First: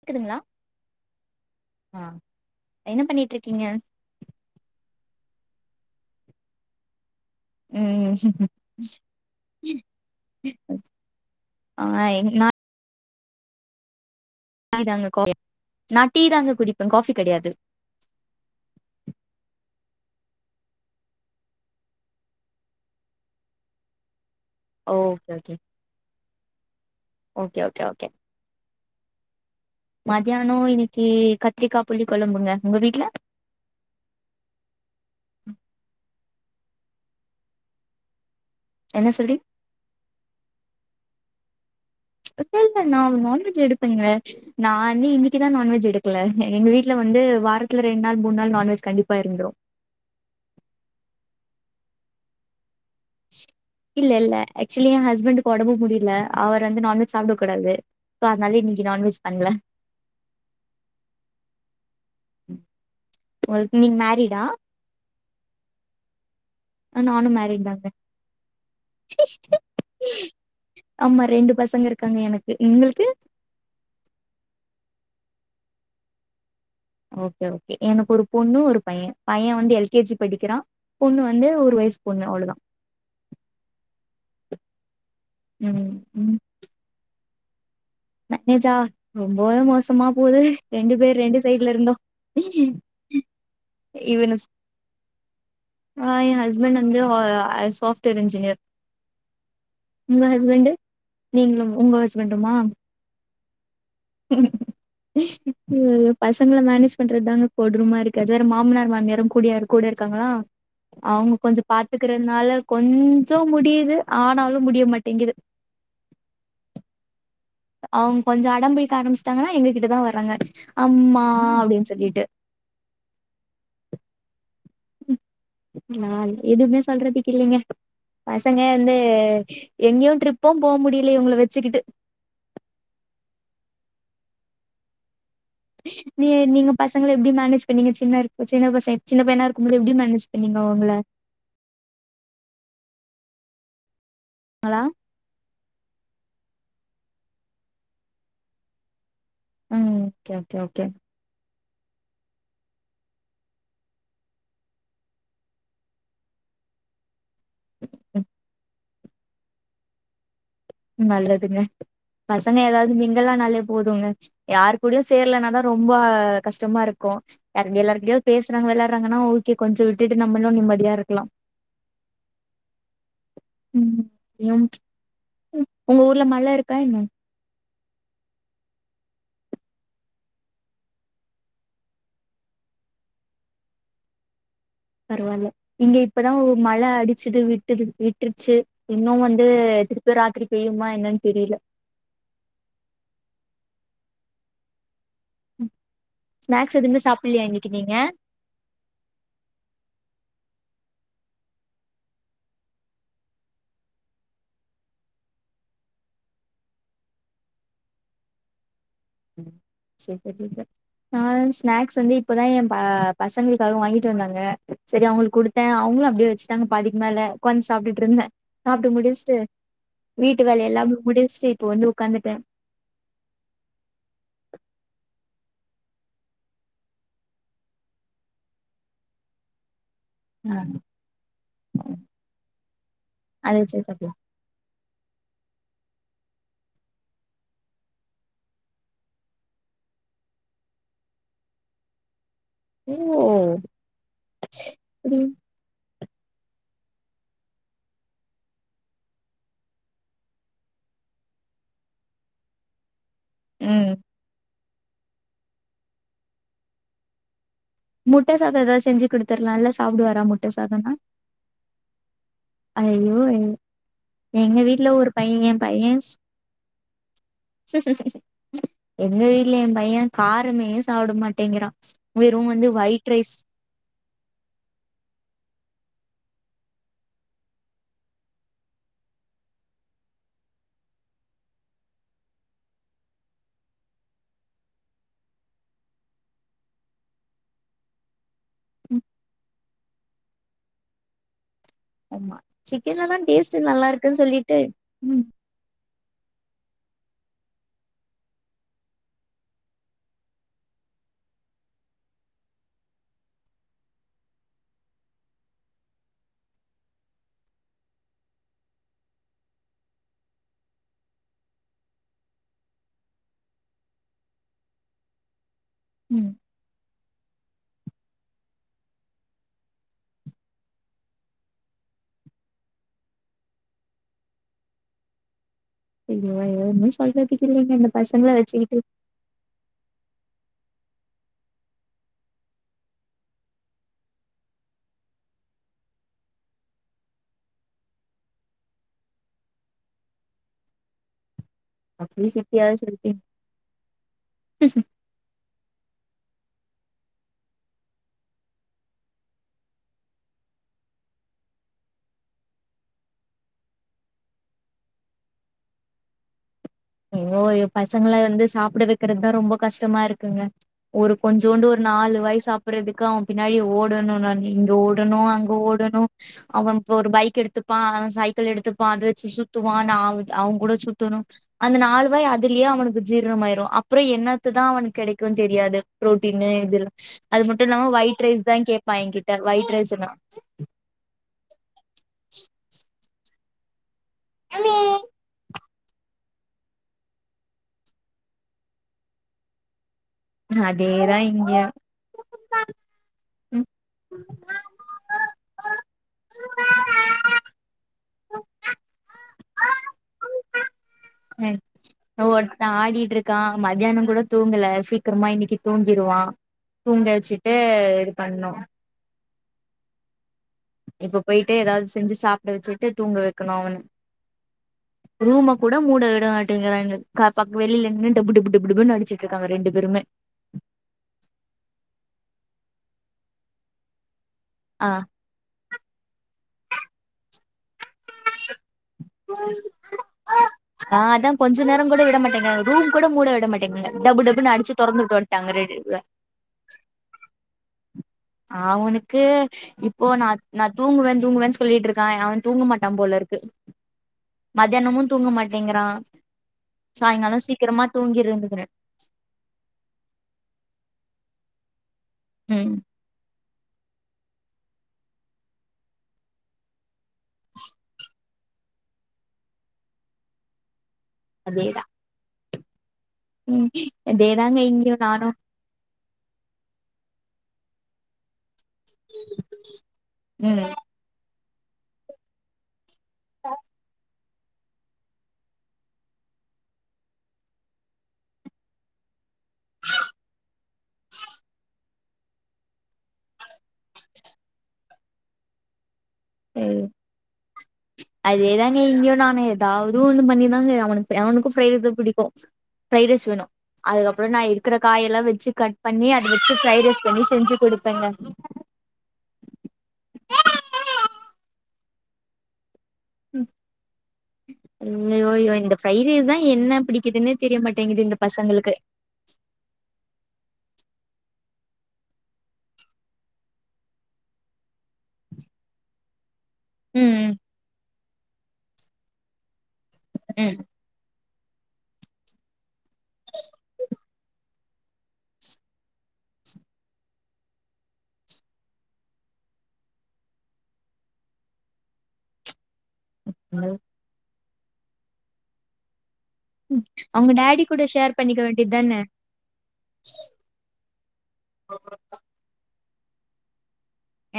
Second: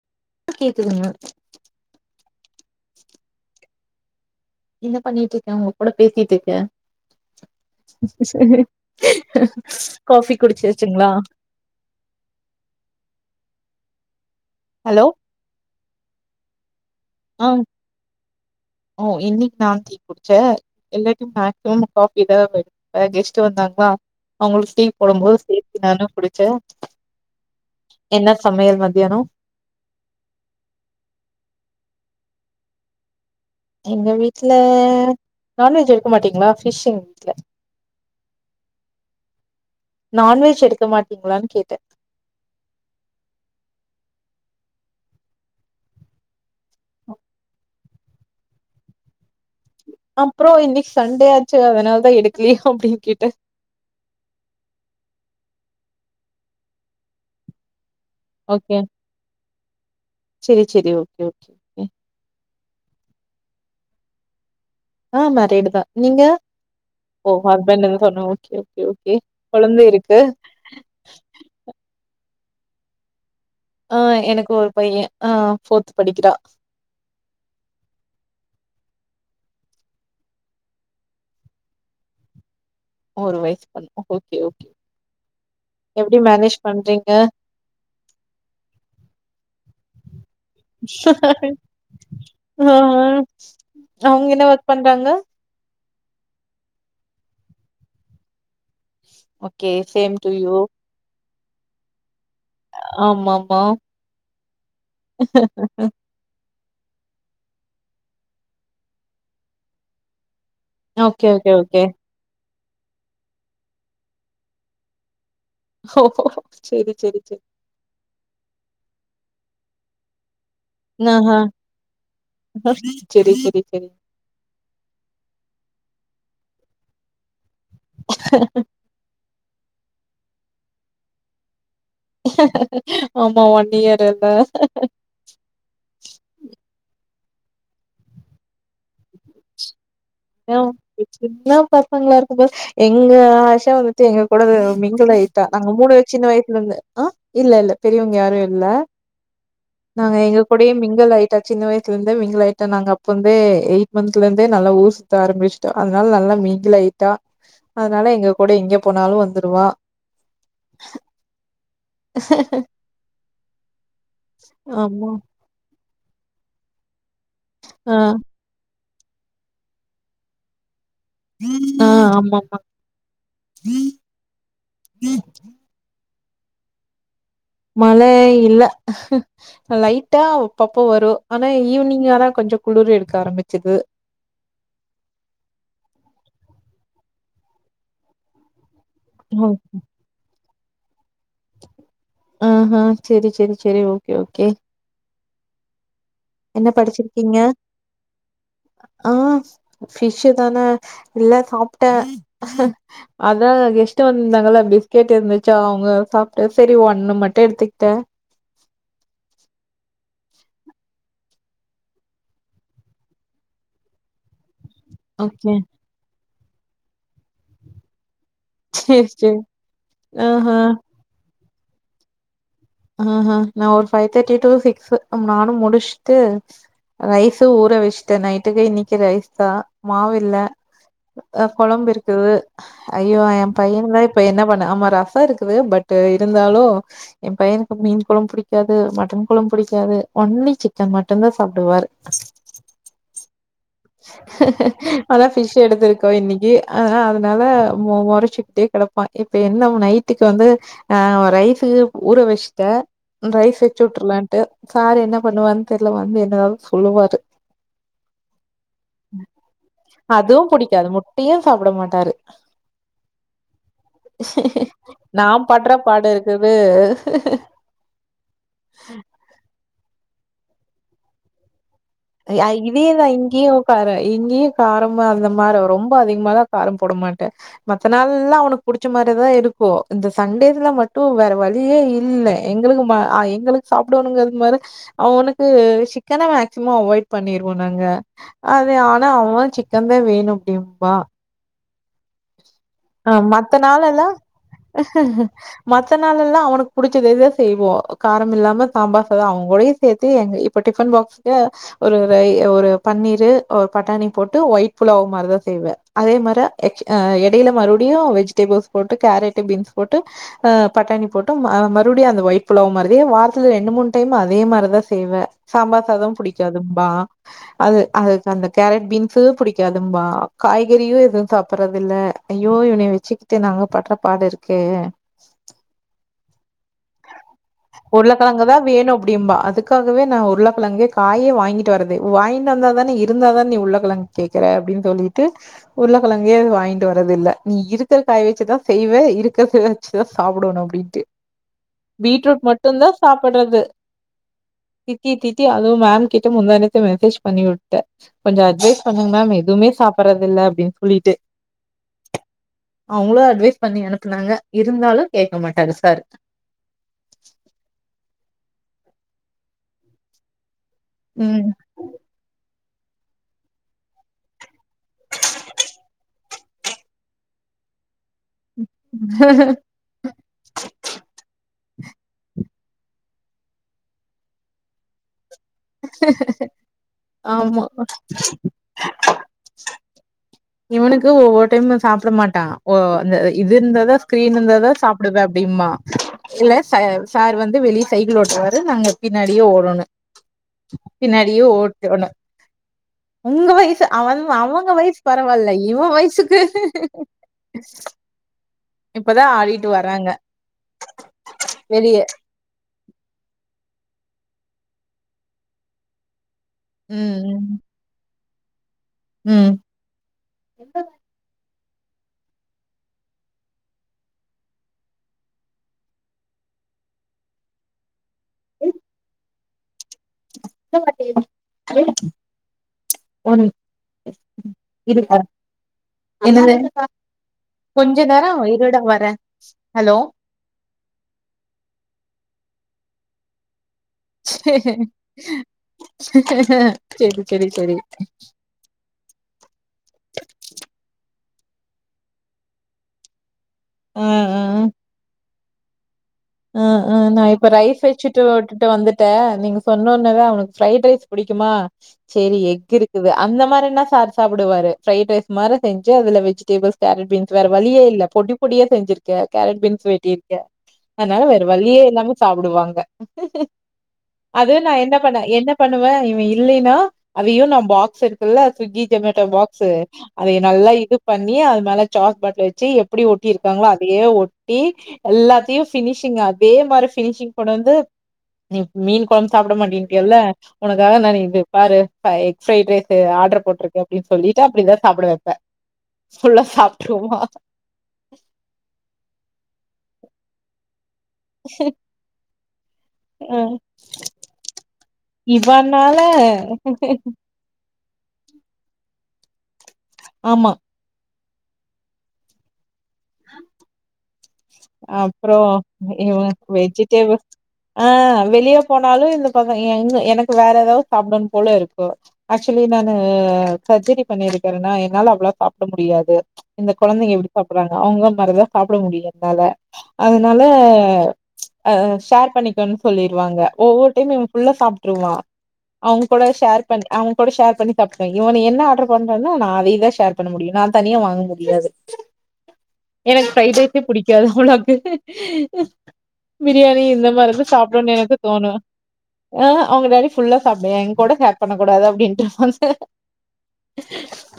கேக்குதுங்களா கேக்குதுங்க ஆ என்ன பண்ணிட்டு இருக்கீங்க என்ன பண்ணிட்டு இருக்கேன் உங்க கூட பேசிட்டு இருக்கேன் ம் [unintelligible] காஃபி குடிச்சிருச்சுங்களா ஆ ஆதாங்க [unintelligible] நான டி தாங்க குடிப்பேன் ஆஹ ஓ இன்னைக்கி நான தன [unintelligible] குடிச்ச எல்லாயும் மேக்சிமம் காபி தான் கெஸ்ட் வந்தாங்களா அவங்களுக்கு ஓகே டீபோடும்போது ஓகே சேரப்த்தி நானும் குடிச்சேன் ஓகே ஓகே ஓகே என்ன சமையல் மத்தியானம் குழம்புங்க உங்க வீட்டுல எங்க வீட்ல நான்வெஜ் எடுக்க மாட்டீங்களா பிஷிங்ல என்ன சொல்லி நான்வெஜ் எடுக்க மாட் இங்களான்னு கேட்டேன் ச்ஷ நான நான்வெஜ் எடுப்பீங்க நான வந்து இன்னைக்கிதான் நண்வெஜ் எடுக்கல எங்க வீட்டுல வந்து வாரத்துல ரெண்டு நாள் மூணு நாள் நான்வெஜ் கண்டிப்பா இருந்தோம் அப்பறம் இன்னைக்கி சண்டோச்சு அதனால தான் எடுக்கலியா அப்டின்னு கேட்டே இல்ல இல்ல ஆக்சுலி என் ஹஸ்பெண்ட் உடம்பு முடியல அவர் வந்து நான்வெஜ் சாப்டா கூடாது சோ அதனால ஓகே இன்னைக்கு நான்வெஜ் பண்ல செரி செரி ஓகே ஓகே உ ளுக்கு நீங்க மேரிடா ஆ மேரிடு தான் நீங்க நானு ஓ மேரிட் தாங்க ஹஸ்பண்ட் என்ன சொன்ன ஓகே ஓகே ஓகே கொழந்த இருக்கு எங்களுக்கு ஹா எனக்கு ஒரு பையன் ஹா போர்த் படிக்கிறா ஓகே ஓகே எனக்கு ஒரு பொண்ணு ஒரு பைய பைய வந்து எல் கே ஜி படிக்கிறா பொண்ணு வந்து ஒரு வயசு பொண்ணு அவ்ளதா ஒரு வயசு பொண் ஓகே ஓகே ம் எப்டி ம் மேனேஜ் பண்றீங்க மேனேஜா ரொம்பவே மோசமா போது ரெண்டு பேர் ரெண்டு சைட்ல இருந்தோ ஆ ஆ அவங்க இவனு என்ன ஒர்க் பண்றாங்க ஆ என் ஹஸ்பண்ட் வந்து ஆ அ software engineer okay same to you நீங்களு உங்க ஹஸ்பண்டுமா ஆமாம்பா இது பசங்கள மே னேஜ் பண்றதுதாங்க கொடூரமா இருக்கு அது வேற மாமனார் மாமியாரும் கூடயே கூட இருக்காங்களா ஓகே அவங்க ஓகே கொஞ்ச ஓகே பாத்துக்குறதுனால கொஞ்ச முடியுது ஆனாலும் முடிய மாட்டேங்குது செரி செரி செரி அவங்க கொஞ்ச அடம் புடிக்க ஆரம்பச்சிட்டாங்கன்னா எங்க கிட்டதா வராங்க அம்மா ஆஹா அப்டின்னு சொல்லிட்டு செரி செரி செரி நா எதுவுமே சொல்றதுக்கு இல்லைங்க பசங்க வந்து எங்கயு ட்ரிப்பும் போக முடியல இவங்கள வச்சுக்கிட்டு ஆமா ஒன் இயர் இந்த நீ நீங்க பசங்கள எப்டி மேனேஜ் பண்ணீங்க சின்ன சின்ன பச சின்ன பையனா இருக்கும்போது எப்டி மே [unintelligible] சின்ன பசங்களா இருக்கும்போது எங்க ஆஷா அது து எங்க கூட அது ங்களா மிங்கிளாயிட்டா நாங்க மூணு சின்ன வய சுல இருந்து ஆஹ் இல்ல இல்ல பெரியவங்க யாரும் இல்ல ம் நாங்க ஓகே எங்க ஓகே கூடயே ஓகே மிங்கிள் ஆய்ட்டா சின்ன வயசுல இருந்தே மிங்கிள் ஆயிட்டோ நாங்க அப்ப இருந்தே எயிட் மன்த்லேர்ந்தே நல்ல ஊர் சு த்த ஆரம்பிச்சுட்டோ அதனால நல்லா மிங்கிள் ஆயிட்டா அதனால ம் எங்க கூட இங்க போனாலு வந்துருவா நல்லதுங்க பசங்க யாராது மிங்கிள் ஆனாலே போதும்ங்க யாரு கூடயு ஆமா. சேரலனாதா ரொ ம்ப கஷ்டமா இருக் கு யார்கூட ஆ. எல்லார்கிட்டயு பேசறங்கல்ல றாங்கன்னா ஓகே கொஞ்ச விட்டுட்டு நம்மளு நிம்மதியா இருக் ஆ ஆமாம்மா ம் ம் உங்க ஊர்ல மழ இருக்கா என்ன மழ இல்ல லைட்டா அப்பப்போ வரு ஆனா ஈவினிங் ஆனா கொஞ்ச குளிர் எடுக்க ஆரம்பிச்சிருது பரவாயில்ல இங்க இப்பதான் ஓ மழ அடிச்சது விட்டு விட்டுருச்சு இன்னும் வந்து திருப்பு ராத்திரி பெய்யுமா எனன் ஆஹ்ஹ் சேரி சேரி சேரி ஓகே ஓகே ம் என்ன படிச்சிருக்கீங்க நீங்க ஆஹ் பிஷு தானே இல்ல சாப்பிட்டேன் அதான் கெஸ்ட் வந்திருந்தாங்கள பிஸ்கெட் இருந்துச்சா அவங்க சாப்பிட்ட சரி ஒ ஒண்ணு மட்டும் எடுத்துக்கிட்டேன் உம் சேரி சேரி சேரிங் சிஸ்டர் நா ஸ்நாக்ஸ் வந்து இப்பதான் என் ப பசங்களுக்காகவும் வாங்கிட்டு வந்தாங்க சேரி அவங்களுக்கு ஓகே கொடுத்தேன் அவங்களும் அப்படியே வச்சு டங்க பாதிக்குமேல உகாந் சாப்பிட்டு இருந்தன் சாப்ட்டு சேரி முடிச்சுட்டு சேரி வீட்டு ஆஹ வேலையெல்லாம் மு முடிச்சட்டு இப்போ வந்து உட்காந்துட்டேன் ஆஹ்ஹ் நா ஒரு ஃபைவ் தேர்ட்டி டு சிக்ஸ் நானும் முடிச்சுட்டு ரைஸ ஊற வச்சுட்டேன் நைட்டுக்கு இன்னைக்கு ரைஸ் தான் மாவில்ல அ குழம்பு இருக்குது ஐயோ அத என் வச்சு பையன்கு வேற சாப்டலா இப்ப என்ன பண்ண ஆமா ரஸ் ப்ப இருக்குது பட் இருந்தாலும் என் பையனுக் மீன் குளம் பிடிக்காது மட்டன் குளம் பிடிக்காது ஒன்லி சிக்கன் மட்டன் தான் சாப்பிடுவாரு ஓ அப்படி. அதான் ஃபிஷ் எடுத்திருக்கு இன்னைக்கு அ அ அதனால மு மு முறைச்சிக்கிட்டே கிடப்பான் இப்ப என்ன நைட்டுக்கு வந்து ஆஹ் ரைஸுக்கு ஊற வச்சு தா அங்க ஆஸ் வச்சு ம் விட்டுருலான்ன்ட்டு சார் என்ன பண்ணுவார்னு தெரியல வந் என்ன எதவாது சொல்லுவாரு முட்ட சாதா ஏதாவது செஞ்சு கொடுத்திடலா சாப்பிடுவாரா அதுவு முட்ட புடிக்காது சாதனா முட்டையு சாப்ட மாட்டாரு வீட்ல ஒரு நா பைய எ பட்ற பைய பாடு இருக்குது எங்க வீட்லலு பைய காரமே சாப்பிட மாட்டேங்கிறான் அ இதே தா இங்கேயு ஒக்கார இங்கேயு காரமா அந்த மாரி ரொம் ரொம்ப அதிகமால காரம் போட மாட்டேன் மத்த நாளெல்லா அவனுக்கு பிடிச்ச மாதிரிதான் இருக்கும் இந்த சண்டேஸ்ல மட்டும் வேற வழியே இல்ல எங்களுக்கு ம அ எங்களுக்கு சாப்பிடுங்க மாரி அவக்கு சிக்கனவ சமா அவாய்ட் பண்ணிடுவோம் நாங்க அதுவ ஆன அவன் சிக்கன்த வேணு அப்படிம்பா ஆமா சிக்கன்லதா அஹ் டேஸ்ட் மத்த நல்லா நாளெல்லா இருக்குன்னு சொல்லிட்டு ம் மத்த நாளெல்லா அவனுக்கு புடிச்சதே தா செய்வோம் காரமில்லாம சாம்பார் சாதம் அவ கூடவே சேர்த்து எங்க இப்போ டிபன் பாக்ஸுக ஒரு ரை ஒரு பன்னீர் ஒரு பட்டாணி போட்டு ஒயிட் புலாவ் மாதிரிதான் செய்வேன் அதே மாரி அஸ் அஹ் இடையில மறுபடியும் வெஜிடபிள்ஸ் போட்டு கேரட் பீன்ஸ் போட்டு அஹ் பட்டாணி போட்டு அஹ் மறுபடியும் அந்த ஒயிட் புலாவ் மாதிரியே வாரத்துல ரெண்டு மூணு டைம் அதே மாதிரிதான் செய்வேன் சாம்பார் சாதம் ம் புடிக்காதுன்பா அது அதுக்கு அந்த கேரட் பீன்ஸ்சே புடிக்காதுன்பா காய்கறியும் எதுவும் சாப் சாப்புறதில்ல ஐயோ இவன வச்சுக்கிட்டு நாங்க படுற பாடு இருக்கே ஐயோ ஒன்னும் சொல்றதுக்கு இல்லைங்க இந்த பசங்கள உருளைக்கிழங்கு தான் வச்சுக்கிட்டு வேணும் அப்படிம்பா அதுக்காகவே நான் உருளக்கெழங்கு காயே வாங்கிட்டு வறது வாங்கிட்டு வந்த தானே இருந்தா தானே நீ உருளக்கெழங்கு கேக்ற அப்படின்னு சொல்லிட்டு உருளக்கெழங்கு ங்கே வாங்கிட்டு வரது இல்ல நீ இருக்கிற காய்ய வச்சுதான் செய்வே இருக்கித வச்சுதான் சாப்டணும் அப்டின்டு அப்டி பீட்ரூட் சித்தியாவது மட்டும்தான் சொல்லிட்டீங்க சாப்புறது திட்டி திட்டி அதும் மேம் கிட முந்தாநேத்தே மெசேஜ் பண்ணி விட்டன் கொஞ்சம் அட்வைஸ் பண்ணுங்க மேம் எதுமே சாப்பறதில்ல அப்டின்னு சொல்லிட்டு அவங்களோ அட்வைஸ் பண்ணி அனுப்புனாங்க இருந்தாலும் கேக்க மாட்டாரு சார் சாப்புட வெக்கிறது தான் ரொம்ப கஷ்டமா இருக்குங்க ஒரு உம் கொஞ்சூண்டு ஒரு நாலு வாயி சாப் சாப்புறதுக்கு அவன் பின்னாடி ஓடணு நானு இங்க ஓடனும் அங்க ஓடனும் அவன் இப்போ ஒரு பைக் எடுத்துப்பான் சைக்கிள் எடுத்துப்பான் அத வச்சு சுத்துவான் நான் அவங்க கூட சுத்தணும் அந்த நாலு வாய் அதிலேயே அவனுக்கு ஜீரணமாயிரும் அப்புறம் என்னத்தா தான் அவனுக்கு கெடைக் தெரியாது புரோட்டீனு இது அது மட்டும் ஆமா இல்லாம ஒயிட் ரைஸ் தான் கேட்பா என்கிட்ட ஒயிட் ரைஸ்ல்லாம் இவனுக்கு ஒவ்வொரு டைம் சாப்ட மாட்டா ஓ அந்த இது இருந்தாதான் ஸ்கிரீன் இருந்தாதான் சாப்டுவேன் அப்படிம்பா இல்ல சார் வந்து வெளியே சைக்கிள் ஓட்டுவாரு நாங்க பின்னாடியே ஓடணும் அதேதா பின்னாடியே இங்கயு ஓட்டணும் உங்க வயசு அவன் அவங்க வயசு பரவால்ல இவன் வயசுக்கு இப்பதான் ஆடிட்டு வராங்க ம் வெளிய மத்தியானம் கூட தூங்கல சீக்கிரமா இன்னைக்கு தூங்கிருவான் ம் தூங்கவச்சிட்டு பண்ணோம் உம் இப்ப போயிட் டு ஏதாவது செஞ்சு சாப்பிட வச்சுட்டு தூங்க வக்கணும் அவன ரூம கூட மூட விடமாட்டிங்குறாங்க க ப வெளில நின்னு புடு புடு புடு அடிச்சுக்கிட்டு இருக்காங்க ரெண்டு பேருமே [unintelligible] ஆ இதுபார் அதுதான ஆஹ் கொஞ்ச நேரம் இருடா வரேன் ஹலோ அஹ் ரூம் கூட மூட விட மாட்டேங்துங்க செரி செரி செரி [inaudible] அவனுக்கு இப்போ நான் நான் தூங்குவன் தூங்குவன்னு சொல்லிட்டு இருக்கான் அவன் தூங்க மாட்டான் போல இருக்கு மத்தியனமு தூங்கமாட் டிங்கறா ஆஹ் ஆஹ் நான் இப்ப ரைஸ் வச்சுட்டு விட்டுட்டு தூங்கிருந்துக்கிறே வந்துட்டேன் நீங்க சொன்னோன தான் அவனுக்கு ஃரைட் ரைஸ் புடிக்குமா சேரி எஃக் ம் இருக்குது அந்த மாதிரின்ன சார் சாப்ப ப்புடுவாரு ஃரைட் ரைஸ் மாரி செஞ்சு அதுல வெஜிடேபிள்ஸ் கேரட் பீன்ஸ் வேற வழியே இல்ல பொடி பொடியா செஞ்சிருக்க கேரட் பீன்ஸ் வெட்டியிருகே அதனால வேற அதேதா வழியே இல்லாம சாப்பிடுவாங் ம் அது அதேதாங்க நான் என்ன இங்கயு பண்ணே நானு என்ன பண்ணுவேன் இல்லைன்னா அவையும் நான் பாக்ஸ் இருக்குல ஸ்விக்கி ஜொமேட்டோ பாக்ஸ்ஷு அத நல்லா இது பண்ணி மேல சாஸ் பாட்டல வச்சு எப்படி ஒட்டியிருக்காங்களோ அதையே ஒ ட்டி எல்லாத்தியும் பினிஷிங் அதே மாரி பினிஷிங் கொண்டு வந்து நீ மீன் குழம்பு சாப்பிட மாட்டின்டில உனக்காக நான் இது பாரு எஃக் ஃரைட் ரைஸ்ஷு ஆர்டர் போட்டிருக்கேன் அப்படின் சொல்லிட்டு அப்படிதான் சாப்பிட வைப்பேன் ஃபுல்லா சாப்டுருவான் அதே தானே இங்கோ நானேதான் அவதும் ஒந்து பண்ணிதாங்க அவனுக்கு நா அவனுக்கு ஃபிரைட் ரைஸ் தான் பிடிக்கும் ஃபிரைட் ரைஸ் வேணும் அதுக்கப்பறம் நா இருக்கிற காயெல்லாம் வச்சு கட் இவனால பண்ணி அத வச்சு ஃபிரைட் ரைஸ் பண்ணி செஞ்சு குடு சங்க ஆமா உம் அப்பறம் இவ ரைஸ் தா என்ன வெஜிடேபிள் பிடிக்குதுன்னே தெரிய மாட்டேங்குது இந்த ஆஹ் வெளியே பசங்களுக்கு போனாலும் இந்த ப எனக்கு வேற ஏதாவது சாப்பிடன்னனு போல இருக்கு ஆக்சுவலி நானு சர்ஜரி பண்ணிருக்கறேன்னா என்னால அவ்வளவு சாப்பிட முடியாது இந்த குழந்தைங்க ம் எப்படி சாப்பிடுறாங்க அவங்க மாரிதான் சாப்பிட முடியாது நால அதனால ம் ஆஹ் அஹ் ஷேர் பண்ணிக்கோம்னு சொல்லிருவாங்க ஒவ்வொரு டைம் இவன் புல்ல சாப்பிட்டுருவான் அவங்க கூட ஷேர் பண்ணி அவங் கூட ஷேர் பண்ணி சாப்பிடுன் இவனை என்ன ஆர்டர் பண்றனோ நான் அதைதான் ஷேர் பண்ண முடியும் நான் தனியா வாங்க முடியாது எனக்கு ஃபிரைட் ரைஸ் ம். க்கது உனக்கு பிரியாணி இந்த அவங்க மாரி எல்லாம் டாடி கூட சாப்பிடுமன்னு எனக்கு ஷேர் பண்ணிக்க தோணும் வேண்டியது தான ஆஹ் அவங்க டாடி ஃபுல்லா சாப்பிடுன் என் கூட ஹேர் பண்ணக்க கூடாது அப்படின்ட்டு வந்து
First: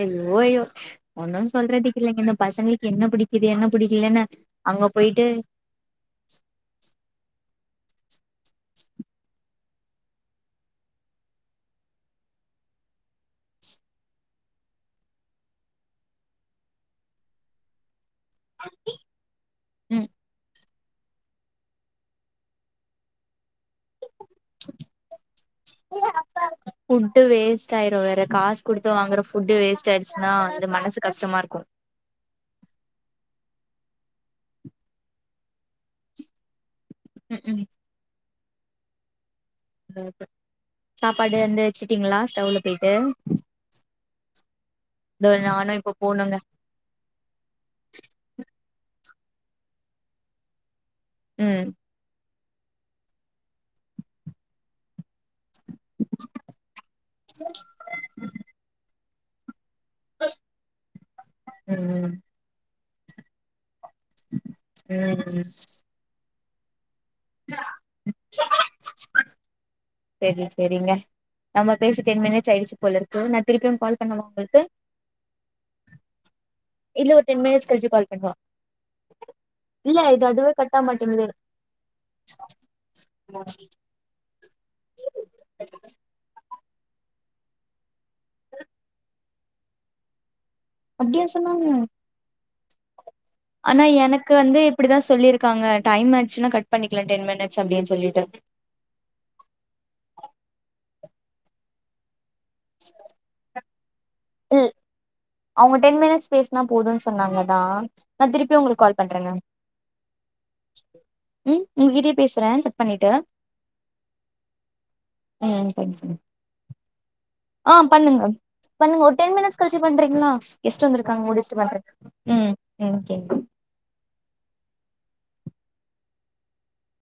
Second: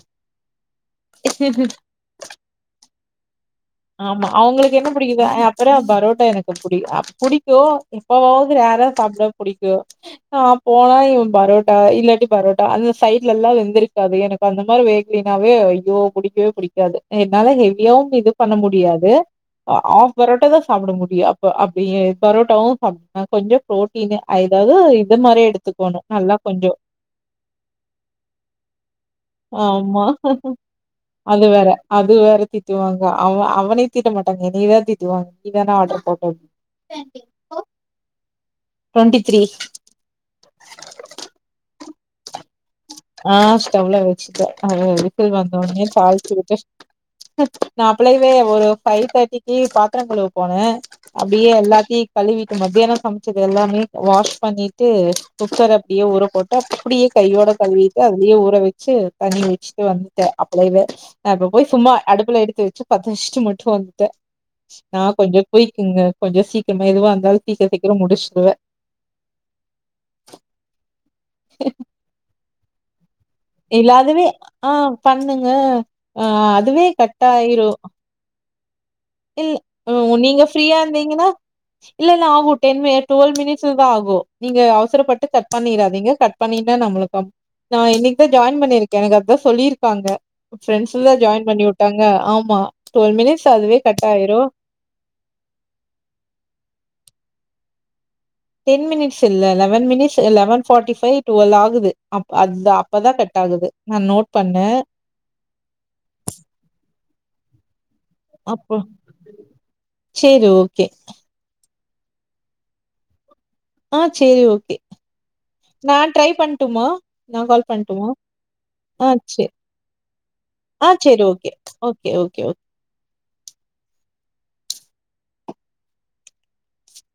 அய்யோ அய்யோ ஒன்னும் சொல்றதுக்கு இலங்க இந்த பசங்களுக்கு என்ன புடி ஆமா அவங்களுக்கு என்ன புடிக்குது அப்பறம் பரோட்டா எனக்கு புடிஅப் புடி போ எப்பயோவதுவேற சாப்பிட பிடிக்கும் ஆஹ் போனா இவன் பரோட்டா இல்லாட்டி பரோட்டா அந்த சைடுல எலாம் வெந்திருக்காது எனக்கு அந்த மாரி வேகலனாவே ஐயோ பிடிக்கவே பிடிக்காது என்னால ஹெவியாவும் இது பண்ண முடியாது ம் ஆப் பரோட்ட தான் சாப்பிட முடியும் அப்ப அப்டி பரோட்டாவும் சப்ப கொஞ்சம் பரோட் [unintelligible] அதாது இந்தமாரி எடுத்துக்கணும் நல்லா கொஞ்சம் ஃபுட்டு வேஸ்ட் ஆயிரு வேற காசு குடுத்து வாங்குற ஃபுட்டு வேஸ்ட் ஆமா ஆயிடுச்சுன்னா அது மனசு கஷ்டமா அது இருக்கு வேற அது வேற திட்டுவாங்க அவ அவனயும் தீட்ட மாட்டாங்க எனயதான் தீட்டுவாங்க நீ தானே ஆர்டர் போட்ட உஹம் உம் டொன்டி த்ரி சாப்பாடு வந்து வச்சுட்டீங்களா ஸ்டவ்ல போயிட்டு ஆஹ் ஸ்டவ்ல வச்சுட்டேன் அ இதோ விசில் நானு வந்தோடனே இப்போ பால் போனுங்க காச்சுக்கிட்டு நான்ப்பிள்ளவே ஒரு ஃபைவ் தேர்ட்டிக்கு பாத்திரம் கழுவ போனே அப்டியே ம் எல்லாத்தையும் கழுவிட் மத்தியானம் சமச்சது எல்லாமே வாஷ் பண்ணிட்டு குக்கர அப்டியே ஊர போட்டு அப்டியே கையோட இத அதிலயே ஊற வச்சு [unintelligible] தண்ணி ட்டு வந்துட்டேன் அப்பளவே நான் இப்ப போய் சும்மா ம் அடுப்புல எடுத்து வச்சு பத்தவச்சிட்டு மட்டும் வந்துட்டேன் நான் ம் கொஞ்சம் போய்குங்க கொஞ்சம் சீக் எதுவா இருந்தாலும் சீக்கிரம் சீக்கிரம் முடிச்சிருவே செரி செரிங்க நம்ம பேசி டென் மினிட்ஸ் ஆய்டுச்சு [unintelligible] இலாதுவே ஆஹ் பண்ணுங்க அஹ் அதுவே இல்ல கட்ட ஒரு டென் மினிட்ஸ் ஆயிரும் கழிச்சு கால் பண்ணவா இல்ல இது நீங்க அதுவே கட் ஃபிரீயா ஆக மாட்டேங்குது இருந்தீங்கன்னா இல்ல இல்ல ஆகும் டென் மினி டுவல் மினிட்ஸ் கூட ஆகும் நீங்க அவசரப்பட்டு கட் பண்ணிடாதீங்க கட் பண்ணிடா நம்ம நான் இன்னைக்கு தான் ஜாயின் பண்ணியிருக்கேன் எனக்கு அதுதான் சொல்லியிருக்காங்க ஃபிரண்ட்ஸ் தான் அப்டியா ஜாயின் பண்ணி சொன்னாங்க விட்டாங்க ஆமா டுவல் மினிட்ஸ் அதுவே ஆனா கட் எனக்கு ஆயிரு வந்து இப்டிதான் சொல்லிருக்காங்க டைம் ஆச்சுன்னா கட் பண்ணிக்கலாம் டென் மினிட் [unintelligible] அப்டின்னு சொல்லிட்டு டென் மினிட்ஸ் இல்ல eleven minutes eleven forty five twelve ஆகுது அப்ப அதுதா அப்பதான் கட் ஆகுது நா நோட் இ பண்ணே அவங்க டென் மினிட்ஸ் பேசுனா போதும் சொன்னாங்கதான் அப்போ செரி ஓகே உங்க கிட்டயே பேசுறேன் கட் பண்ணிட்டு ஆஹ் செரி ஓகே நான் ட்ரை பண்ட்டுமா நா கால் ஆஹ் பண்ட்டுமா பண்ணுங்க பண்ணுங்க ஆ ஒரு டென் சேரி மினிட்ஸ் கழிச்சி பண்றீங்ளா கெஸ்ட் ஆ சேரி வந்திருக்காங்க ஓகே முடிச்சிட்டு பண்ற ஓகே ஓகே ஓகே ம்ம் [inaudible]